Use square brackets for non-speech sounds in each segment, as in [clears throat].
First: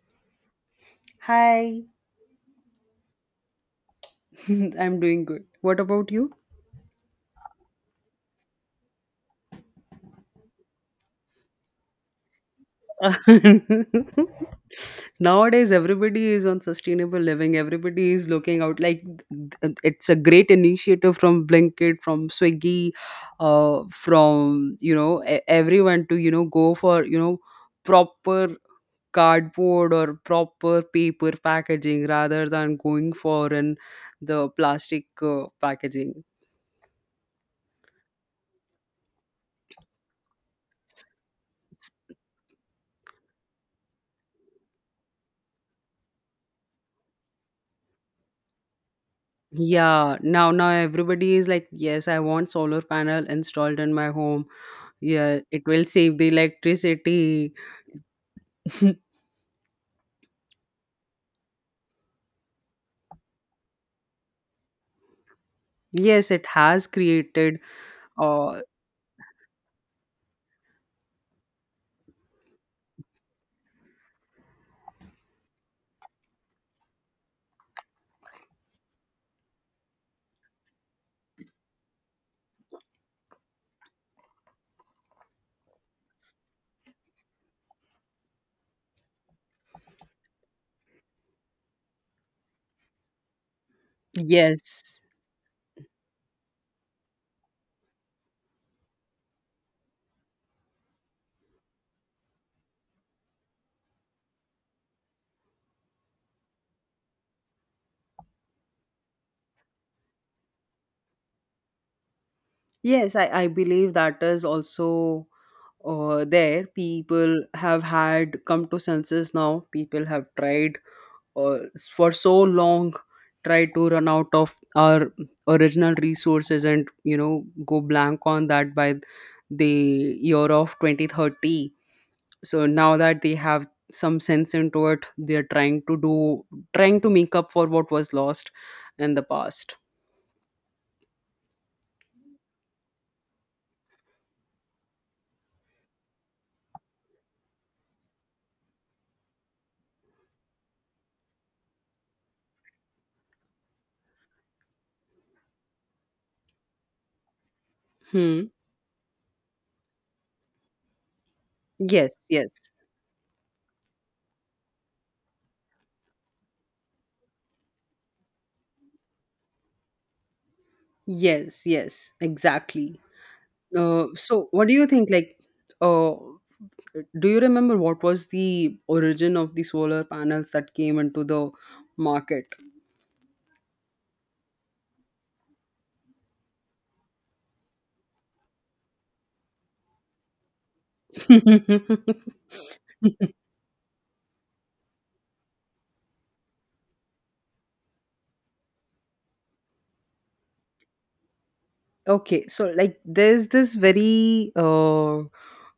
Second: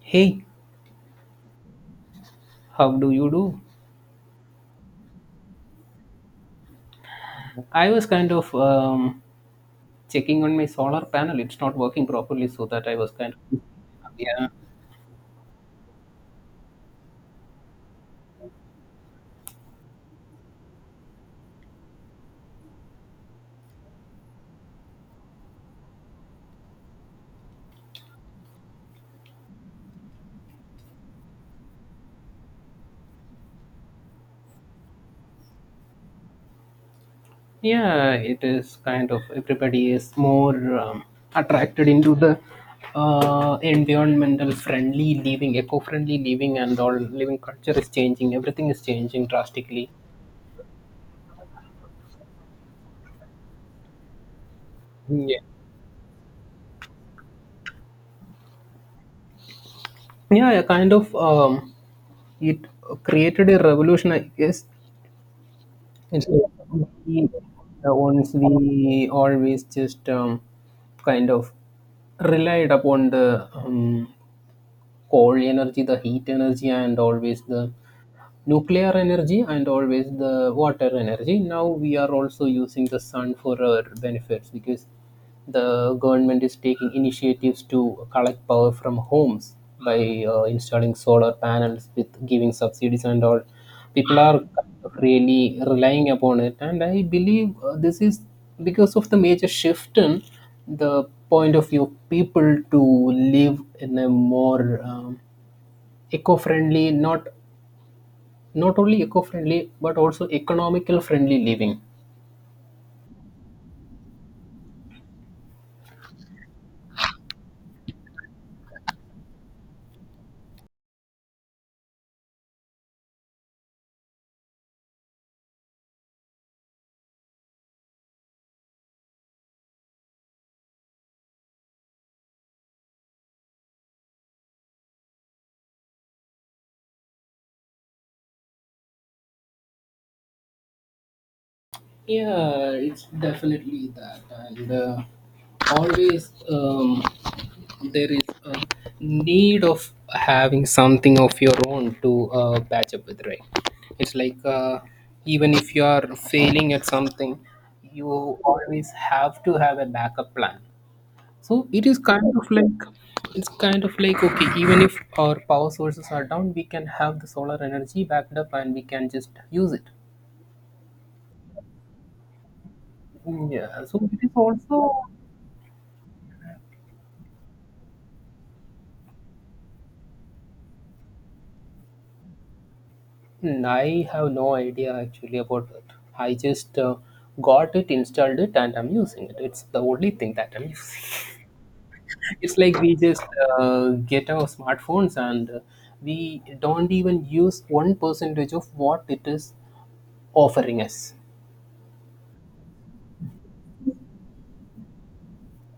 Hey, Hi, how do you do? [laughs] I'm doing good. What about you? I was kind of checking on my solar panel. It's not working properly, so that I was kind of [laughs] yeah, Nowadays, everybody is on sustainable living. Everybody is looking out like it's a great initiative from Blinkit, from Swiggy, from everyone to go for proper cardboard or proper paper packaging rather than going for an the plastic packaging. yeah. It is kind of everybody is more attracted into the environmental friendly living, eco-friendly living, and all living culture is changing. Everything is changing drastically. Yeah, now everybody is like, yes, I want solar panel installed in my home. Yeah, Yeah, it will save the electricity. yeah, yeah, kind of. It created a revolution, I guess. It's Yes, it has like he created. Once Uh, we always just kind of relied upon the coal energy, the heat energy, and always the nuclear energy and always the water energy. Now we are also using the sun for our benefits because the government is taking initiatives to collect power from homes by installing solar panels with giving subsidies and all. People are yes, really relying upon it, and I believe this is because of the major shift in the point of view people to live in a more eco-friendly, not only eco-friendly but also economical friendly living. yes, I believe that is also there. People have had come to senses now. People have tried uh, for so long, try to run out of our original resources, and you know go blank on that by the year of 2030. So now that they have some sense into it, they're trying to do, trying to make up for what was lost in the past. Yeah, it's definitely that, and always, there is a need of having something of your own to patch up with, right? It's like, even if you are failing at something, you Hmm. always have to have a backup plan. So it is Yes, kind of yes. like, it's kind of like, okay, even if our power sources are down, we can have the solar energy backed up and we can just use it. Yes, yes, exactly. Yeah, so it is so what do you also. think, like uh do you remember what was the origin of the solar panels that came into the market? Hmm, I have no idea actually about it. I just got it, installed it, and I'm using it. It's the only thing that I'm using. [laughs] It's like [laughs] we just get our smartphones, and we don't even use one percentage of what it is offering us. Okay, so like there's this very uh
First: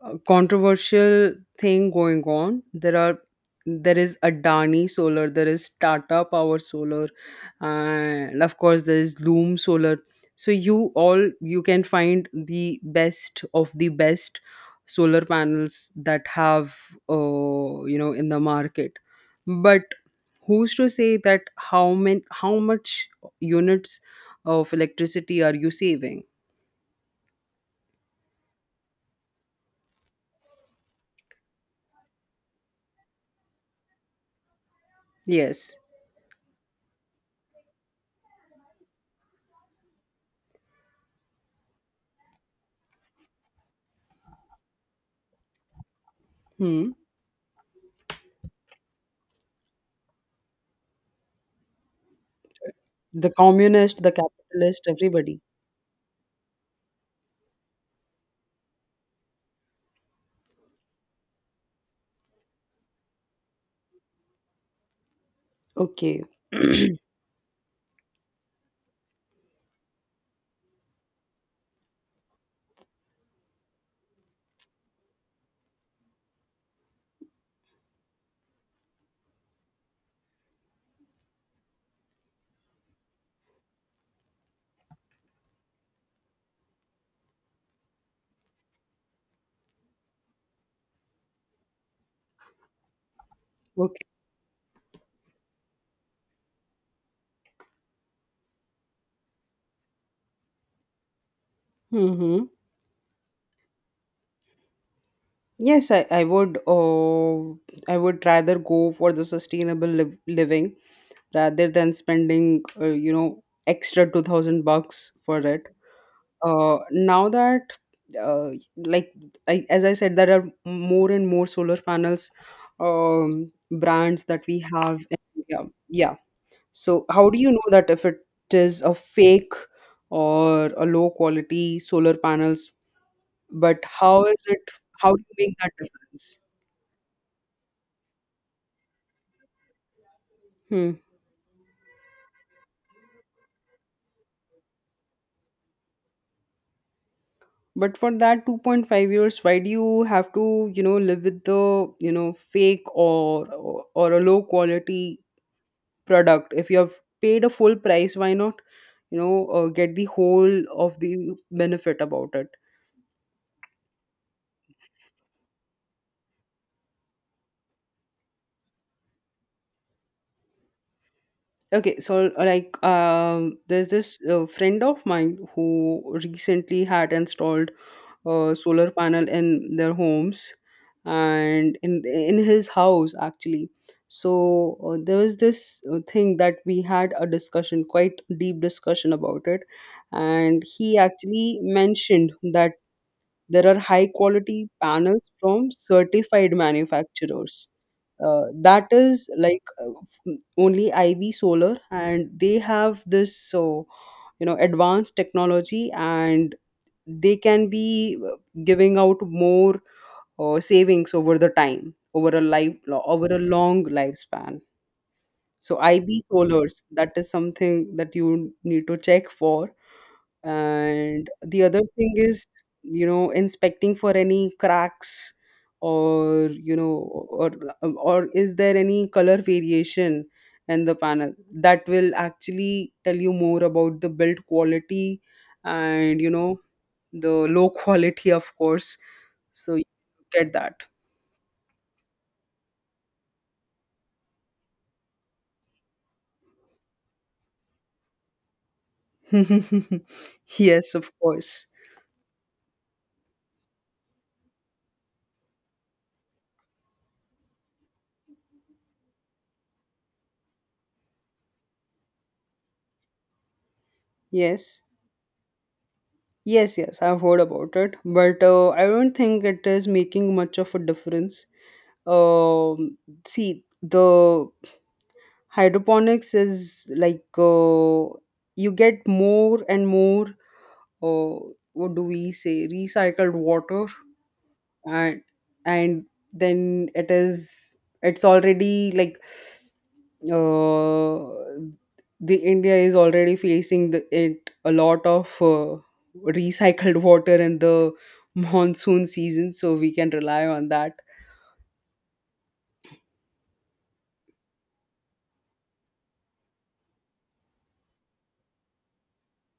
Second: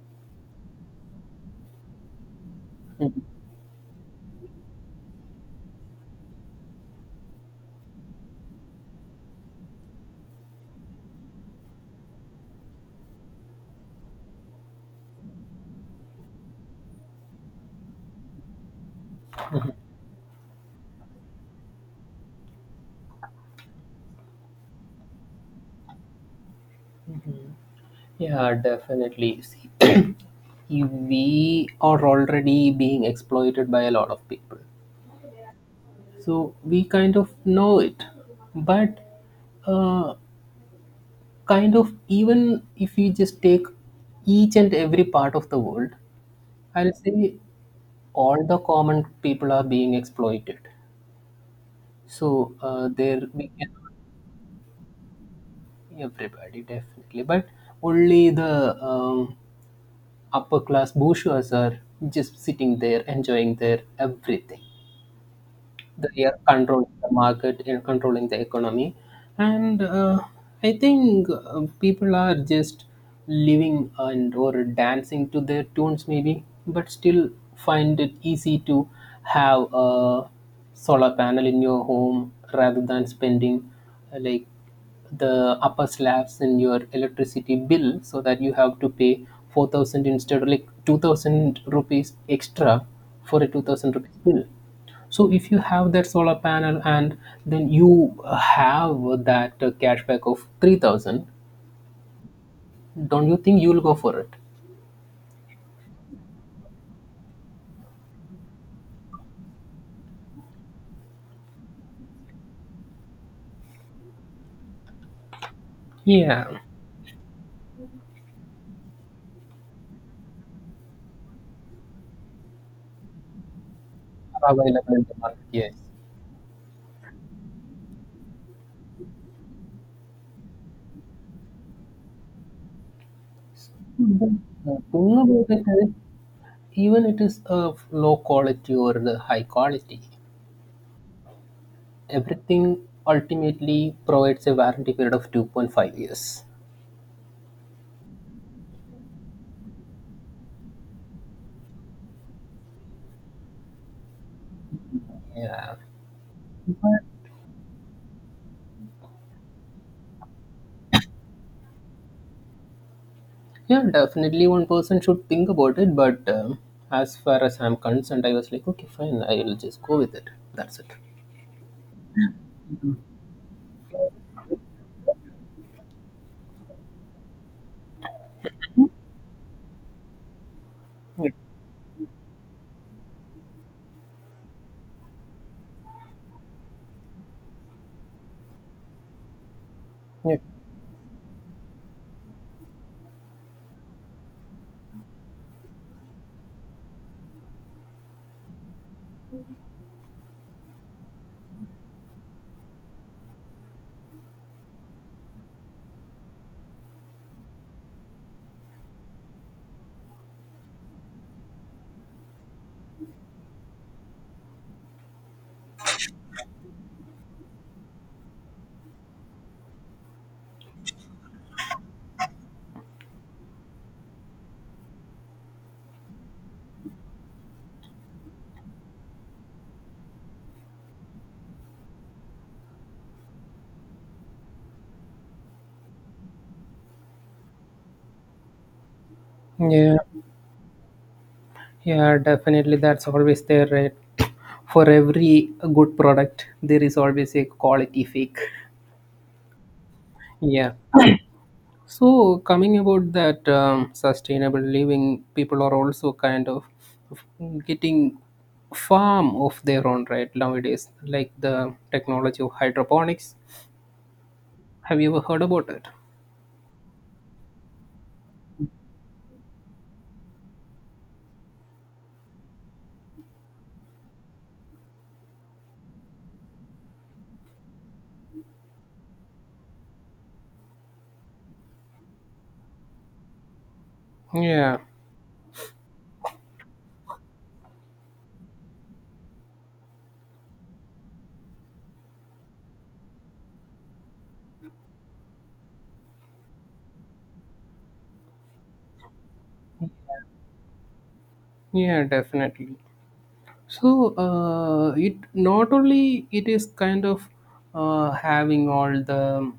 uh, controversial thing going on. There is Adani Solar, there is Tata Power Solar, and of course there is Loom Solar. So you can find the best of the best solar panels that have you know in the market. But who's to say that how much units of electricity are you saving? Yeah, definitely. See, [clears throat] we are already being exploited by a lot of people. Yes. So we kind of know it. But uh, kind of, even if you just take each and every part of the world, Hmm. I'll say all the common people are being exploited. So there The we can, communist, the capitalist, everybody. everybody definitely, but only the upper class bourgeois are just sitting there enjoying their everything. Okay, They are controlling the market and controlling the economy. And I think people are just living and or dancing to their tunes, maybe, but still find it easy to have a solar panel in your home rather than spending like the upper slabs in your electricity bill, so that you have to pay 4,000 instead of like 2000 rupees extra for a 2000 okay. rupees bill. So if you have that solar panel, and then you have that cashback of 3000, Mm-hmm. don't you think you'll go for it? Yes, I would I would rather go for the living rather than spending you know extra 2000 bucks for it. Yeah. Now that uh, like I, As I said, there are more and more solar panels, brands that we Available have in the in market, India. yes. Yeah. So how do you know that if it is a fake or a low quality solar panels? But how is it? The How thing do you about make it that is, difference? even it is of low quality or the high quality, Hmm. everything ultimately provides a warranty period of 2.5 years. But for that 2.5 years, why do you have to, you know, live with the, you know, fake or or a low quality Yeah. product? If you have paid a full price, why not, you know, get the whole of the benefit about it? Yeah, definitely one person should think about it, but as far as I'm concerned, I was like, okay, fine, I'll just go with it. That's it. Okay, so like there's this friend of mine who recently had installed a solar panel in their homes Yep, and in his house actually. So there was this thing that we had a discussion, quite deep discussion about it, yep. and he actually mentioned that there are high quality panels from certified manufacturers, that is like f- only iv solar, and they have this you know advanced technology, and they can be giving out more savings over the time, over a life, over a long lifespan. So ib solars, that is something that you need to check for. And the other thing is, you know, inspecting for any cracks, or you know, or or is there any color variation in the panel that will actually tell you more about the build quality, and you know, the low [laughs] quality, of course. So you Yeah, get that. yeah, definitely. That's always there, right? For every good product, there is always a quality fake. [laughs] Yeah. Yes, of course. So, coming about that sustainable living, people are also kind of getting farm of their own, right? Nowadays, like the technology of hydroponics. Yes. Have you ever heard about it? Yes, yes, I've heard about it, but I don't think it is making much of a difference. Um, See, the hydroponics is like, you get more and more, uh, what do we say, recycled water, Yeah, and and then it is, it's already like uh, the India is already facing the, it a lot of recycled water in the monsoon season, so we can rely on that. yeah, definitely. So it, not only it is kind of having all the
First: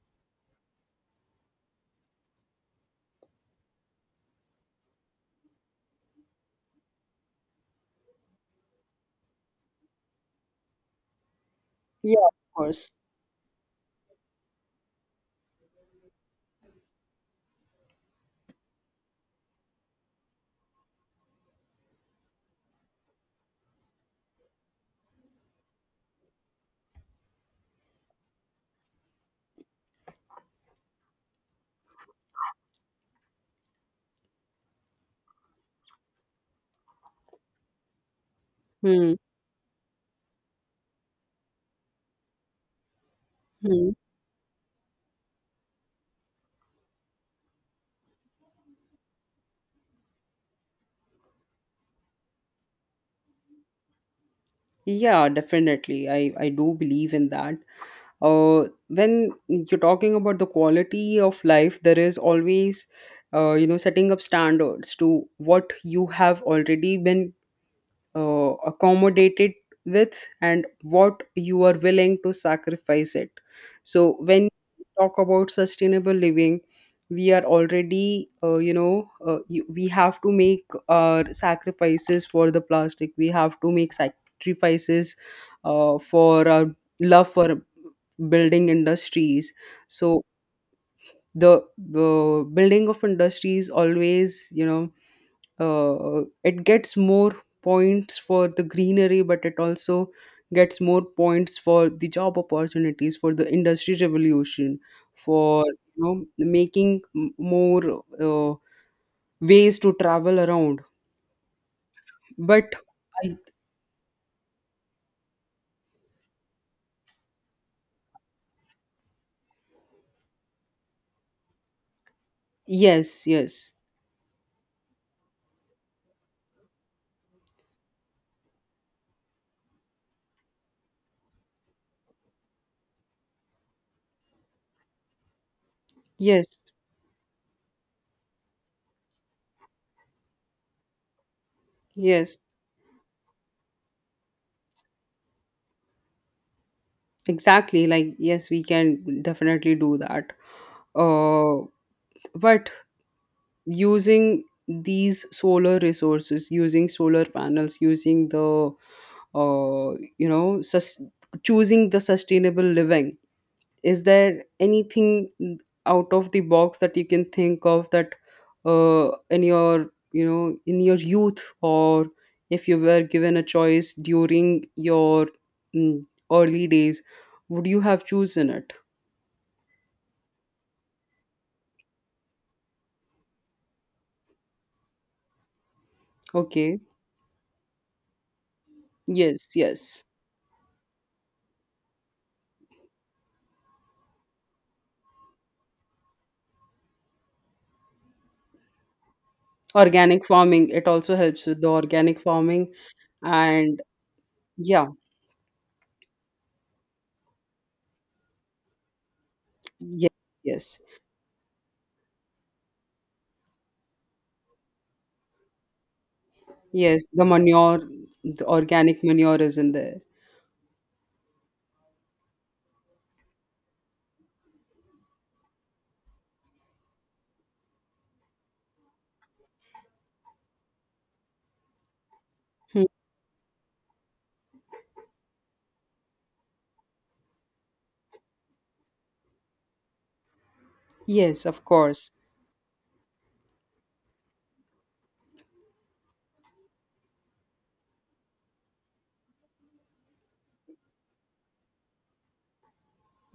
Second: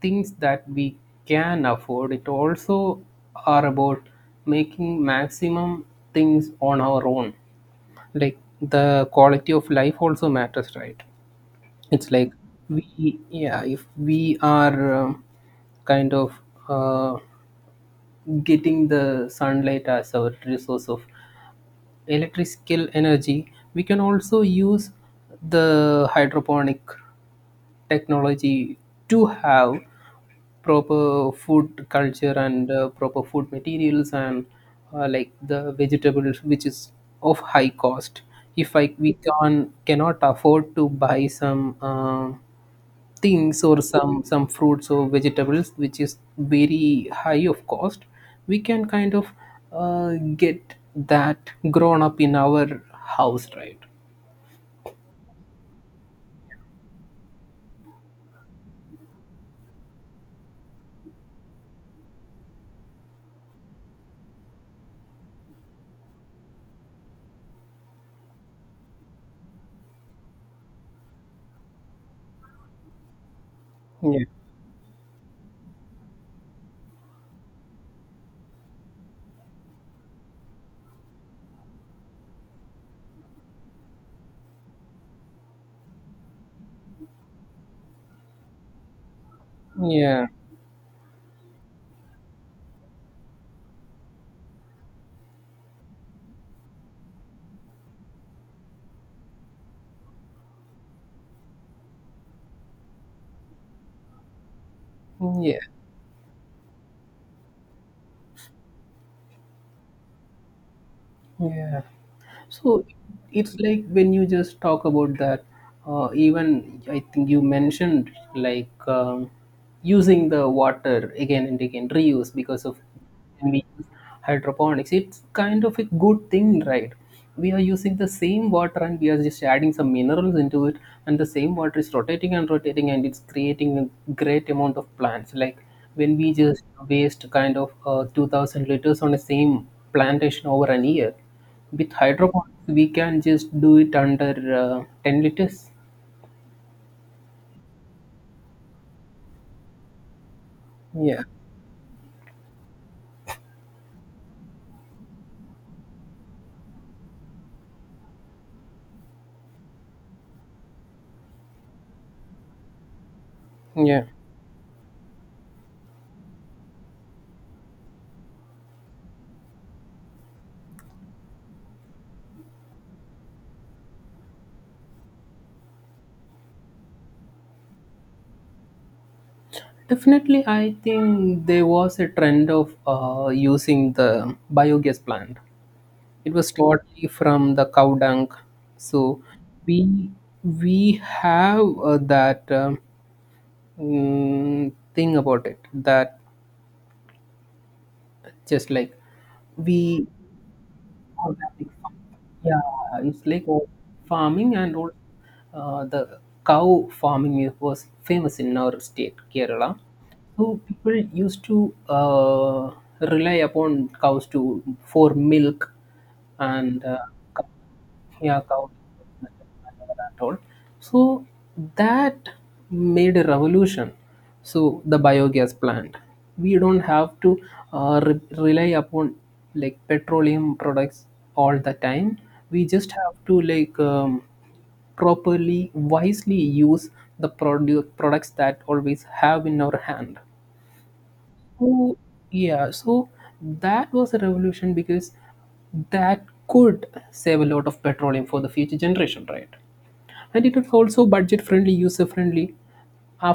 things that we can afford, it also are about making maximum things on our own. Like the quality of life also matters, right? It's Yeah, like of course. we, yeah, if we are kind of uh, getting the sunlight as our resource of electrical energy, we can also use the hydroponic technology to have proper food culture and proper food materials and like the vegetables which is of high cost, if I, we Hmm. can cannot afford to buy some things or Hmm. Some fruits or vegetables which is very high of cost, we can kind of uh, get that grown up in our house, right? Yeah, definitely. I do believe in that. When you're talking about the quality of life, there is always you know setting up standards to what you have already been accommodated with, and what you are willing to sacrifice it. So Yeah, when we talk about sustainable living, we are already you know we have to make our sacrifices for the plastic, we have to make sacrifices for our love for building industries. So the building of industries, always you know it gets more points for the greenery, but it also gets more points for the job opportunities, for the industry revolution, yeah. for you know making more ways to travel around. Yeah. But So I, it's like when you just talk about that, even I think you mentioned like using the water again and again, reuse because of yes, when we yes. use hydroponics. It's kind of a good thing, right? We are using the same water and we are just adding some minerals into it, and the same water is rotating and rotating and it's creating a great amount of plants. Like when we just Yes, waste kind of 2,000 liters on the same plantation over an year, with yes, hydroponics we can just do it under 10 liters. exactly. Like yes, we can definitely do that. Yeah, Uh but using these solar resources, using solar panels, using the uh, you know choosing the sustainable living, is yeah, there anything out of the box that you can think of that in your you know in your youth, or if you were given a choice during your mm, early days, would you have chosen it? definitely. I think there was a trend of using the biogas plant. It was Okay. totally from the cow dung. So Yes, we yes. we have that, thing about it that just like we, Organic farming, it also helps with organic the farm. organic farming. Yeah, it's like And farming and yeah, all. The cow farming was famous in our state, Kerala. yes, So yes. people used to uh, rely upon cows to, for milk, and Yes, the manure, yeah, the cow. organic manure is in there. At all. So that made a revolution. So the biogas plant, we don't have to rely upon like petroleum products all the time. We Hmm. just have to like properly, wisely use the products that always have in our hand. Yes, of So course. yeah, so that was a revolution because that could save a lot of petroleum for the future generation, right? And it was also budget friendly, user friendly.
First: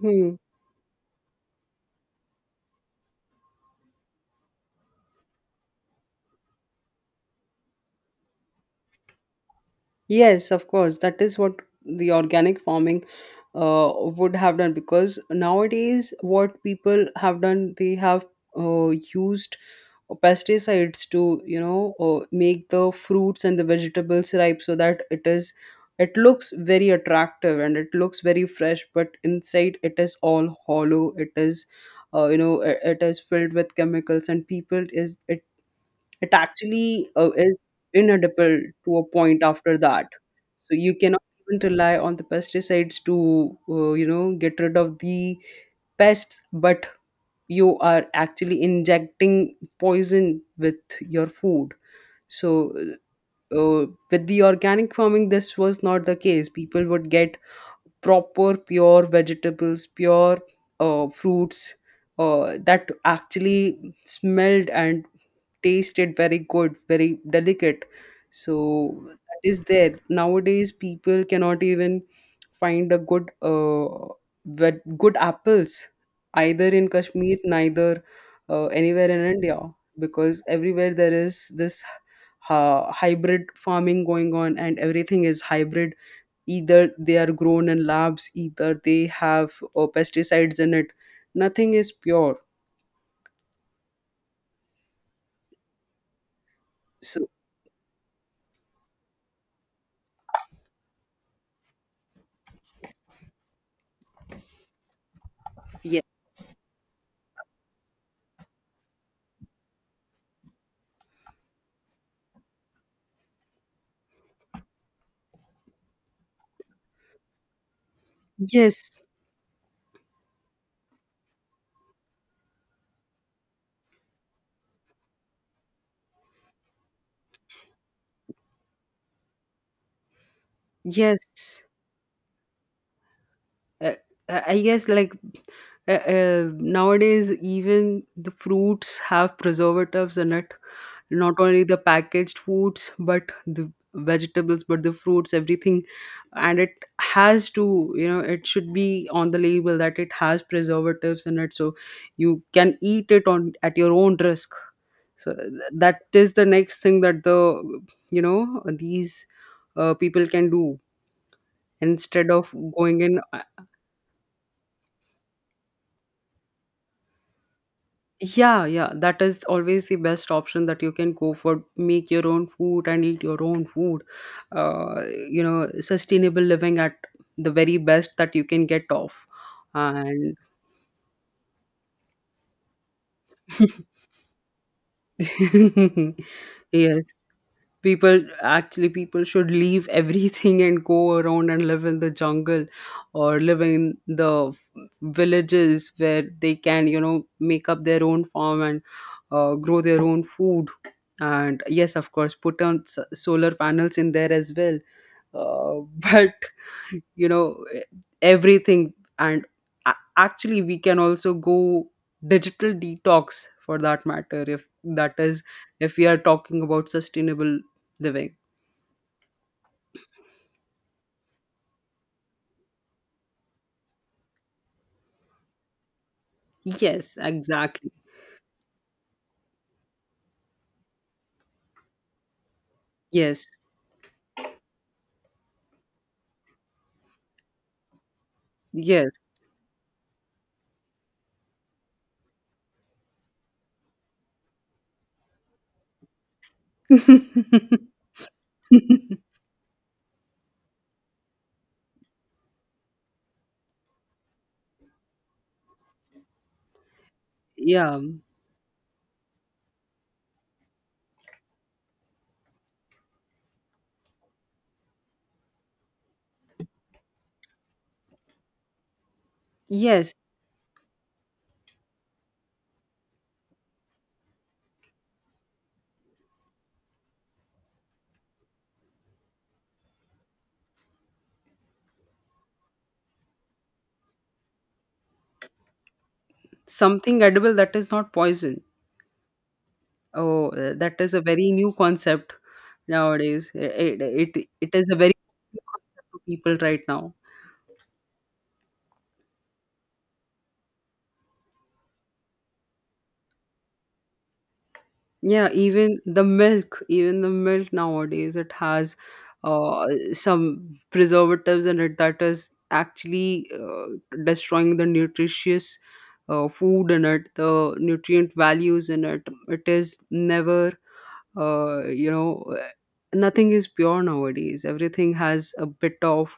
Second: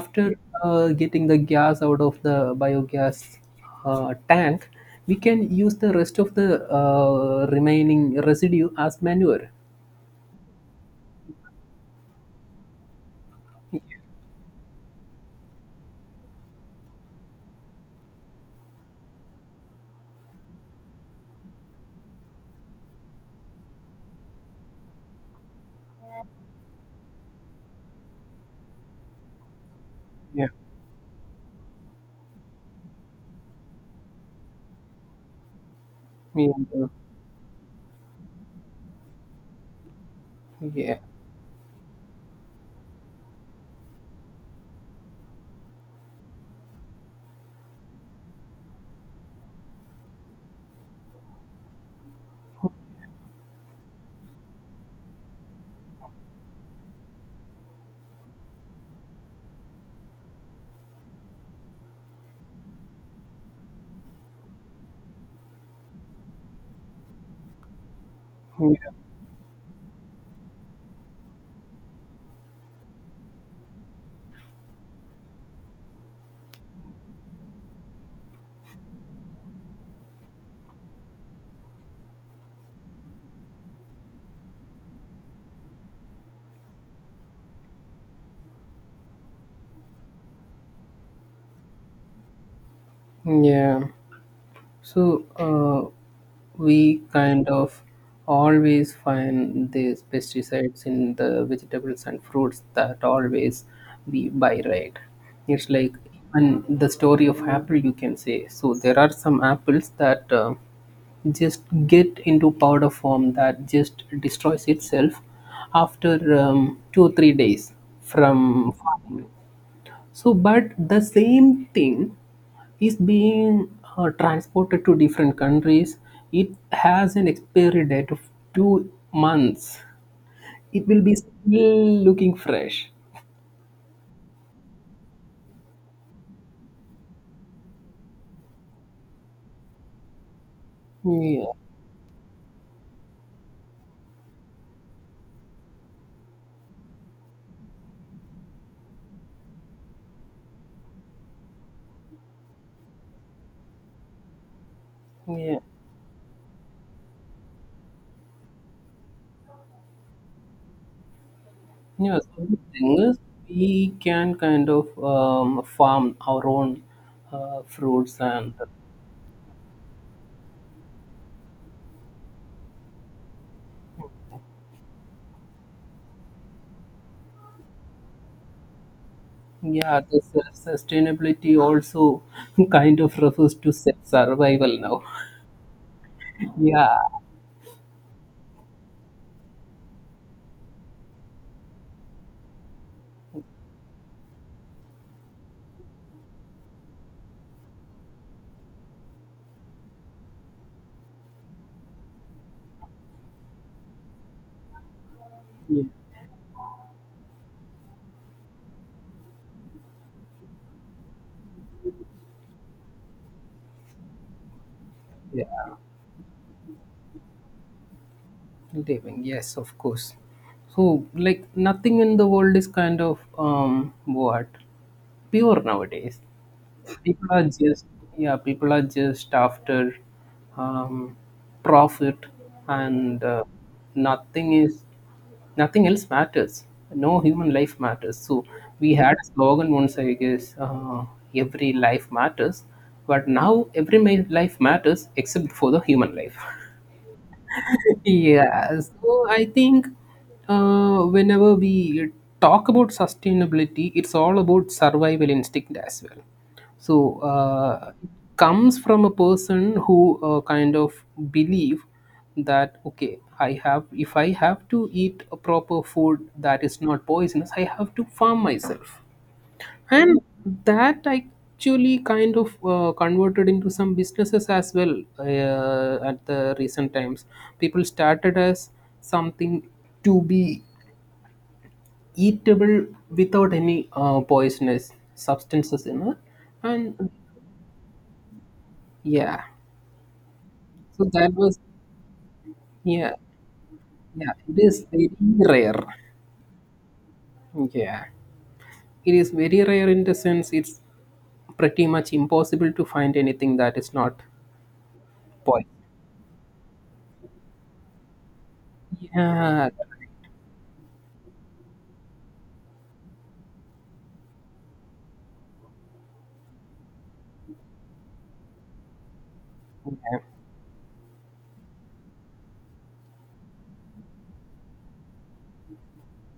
Hmm. Getting the gas out of the biogas tank, we can use the rest of the remaining residue as manure. Yes, of course. That is what the organic farming would have done. Because nowadays, what people have done, they have used or pesticides to you know make the fruits and the vegetables ripe, so that it is, it looks very attractive and it looks very fresh, but inside it is Yeah. all hollow, it is you know it is filled with chemicals, and people is it, it Yeah, actually is inedible to a point after that. So you yeah, cannot even rely on the pesticides to you know get rid of the pests, but you are actually injecting poison with your food. So with the organic farming, this was not the case. People would get proper pure vegetables, pure fruits that actually smelled and tasted very good, very delicate. yeah. So that is there. Nowadays, people cannot even find a good good apples, either in Kashmir, neither anywhere in India, because everywhere there is this hybrid farming going on, and everything is hybrid, either they are grown in labs, either they have pesticides in it. Nothing is pure. Yeah. So we So kind of always find these pesticides in the vegetables and fruits that always we buy, right? It's like, yeah, and the story of apple you can say. So there are some apples that just get into powder form that just destroys itself after 2 or 3 days from yes, farming. So, but the same thing is being transported to different countries. It has an expiry date of 2 months. It will be yes. still looking fresh. uh, I guess like, nowadays even the fruits have preservatives in it. Not Yeah, only the packaged foods, but the vegetables, but the fruits, everything, and it has to, you know, it should be on the label that it has preservatives in it, so you can eat it on at your own risk. So yeah, that is the next thing that the you know these people can do yeah. instead So of the thing going is, in. we can kind of farm our own fruits and Yeah, yeah, that is always the best option that you can go for. Make your own food and eat your own food. Uh, you know, sustainable living at the very best that you can get off. yeah, the And sustainability also [laughs] kind of refers to [laughs] survival now. [laughs] Yeah, yes, people actually, people should leave everything and go around and live in the jungle, or live in the villages where they can, you know, make up their own farm and grow their own food, and yes of course put on solar panels in there as well, uh, [laughs] but you know everything. And actually we can also go digital detox for that matter, if that is, yeah. if we are talking about sustainable living. Living, yes, of course. So, like, nothing in the world is kind of what, pure nowadays. Yes, People are just, exactly. yeah, people are just after um, profit, and Yes, nothing is, nothing else matters. No human life matters. So, we yes. had a slogan once, I guess, every life matters, but now every life matters except for the human life. [laughs] [laughs] Yeah, so I think whenever we talk about sustainability, it's all about survival instinct as well. So Yeah. it comes from a person who kind of believe that, okay, I have, if I have to eat a proper food that is not poisonous, I have to farm myself, Yes, and that actually kind of converted into some businesses as well at the recent times. People started as something to be eatable without any poisonous substances in it, and something edible that is not poison. yeah, Oh, that so is a that very was, new concept yeah, nowadays. It yeah, it it it is is a very very new rare. concept to people right now. Yeah, it is very rare in the sense it's pretty much impossible to find anything that is not Yeah, poison. Even the milk nowadays, it has Yeah, uh, some preservatives in it, that is actually destroying the nutritious food in it, the nutrient values in it. It is yeah, never you know, nothing is pure nowadays. Everything has a bit of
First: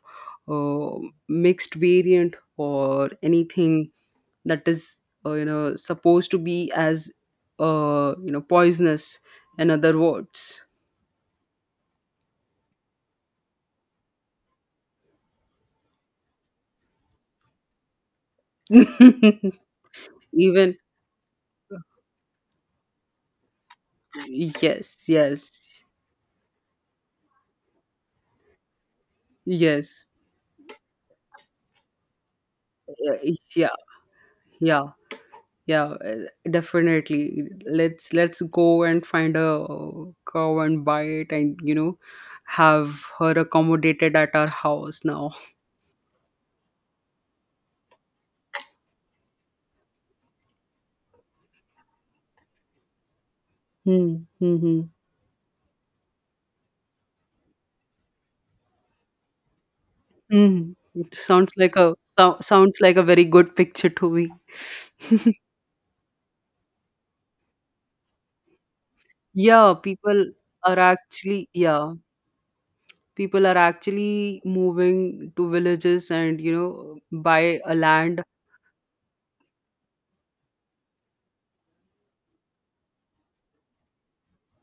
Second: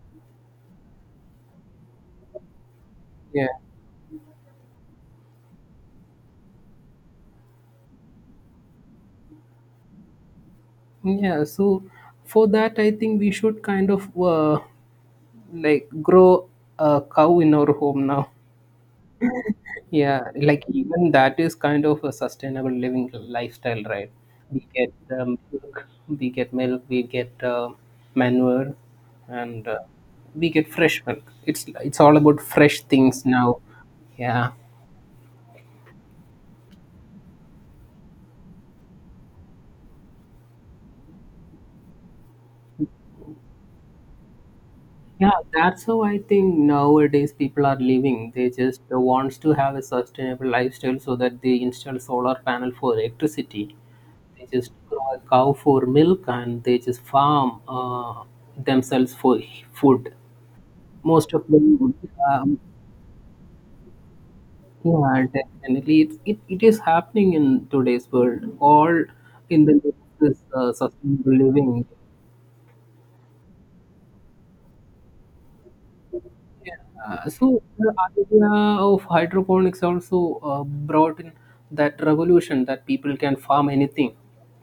uh, mixed variant, or yeah. anything that is you know, supposed to be as you know, poisonous in other words. Yeah, so for that, I think we should kind of like grow a cow in our home now. [laughs] Yeah, like Even even that is kind of a sustainable living lifestyle, right? We get yes, yes, milk, we get manure, and yes. we get fresh milk. It's all about fresh things now. Yeah, Yeah. yeah. Yeah, definitely. Let's go and find a cow and buy it, and you know, have her accommodated at our house now. Yeah, that's how I think nowadays people are living. They just wants to have a sustainable lifestyle so that they install solar panel for electricity. Hmm. They just Hmm. grow a cow for milk and they just farm themselves for food. Hmm. Most of Sounds like them, um, sounds like a very good picture to me. yeah, definitely. It is happening in today's world. All in the Yeah, name of people this are sustainable actually, living. yeah, people are actually moving to villages, and you know, Uh, buy so a the land. idea of hydroponics also brought in that revolution that people can farm anything,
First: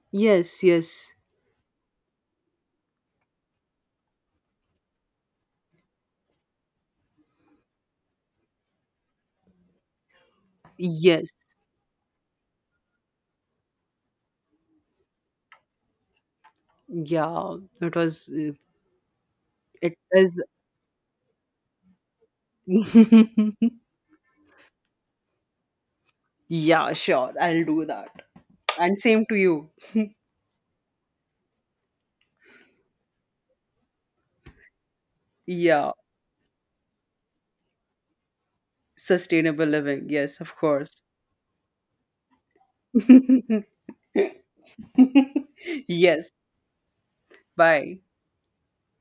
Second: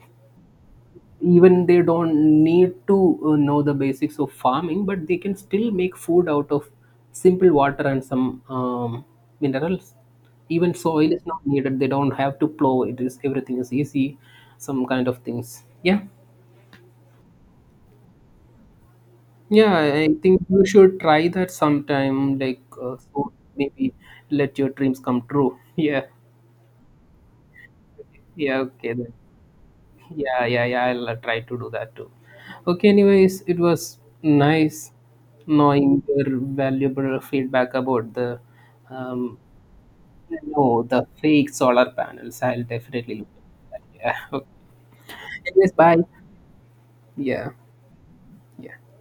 Yes, yes, even they don't need to know the basics of farming, but they can still make food out of simple water and some minerals. Even soil is yes. not needed, they don't have to plow it, is everything is easy, some kind of things. Yeah, Yeah, it was. yeah, i It I is. think you should try that sometime, like [laughs] maybe let your dreams come true. [laughs] Yeah. Yeah, sure. I'll do that. Yeah, okay And then. same to you. Yeah, yeah, yeah. I'll try to do that too. Okay, anyways, it was nice Yeah, knowing your valuable feedback about the um, sustainable living. Yes, of no, course. the fake solar panels. I'll definitely look at that. Yeah. [laughs] [laughs] Okay. Anyways, bye. Yes, Yeah. bye. Yeah.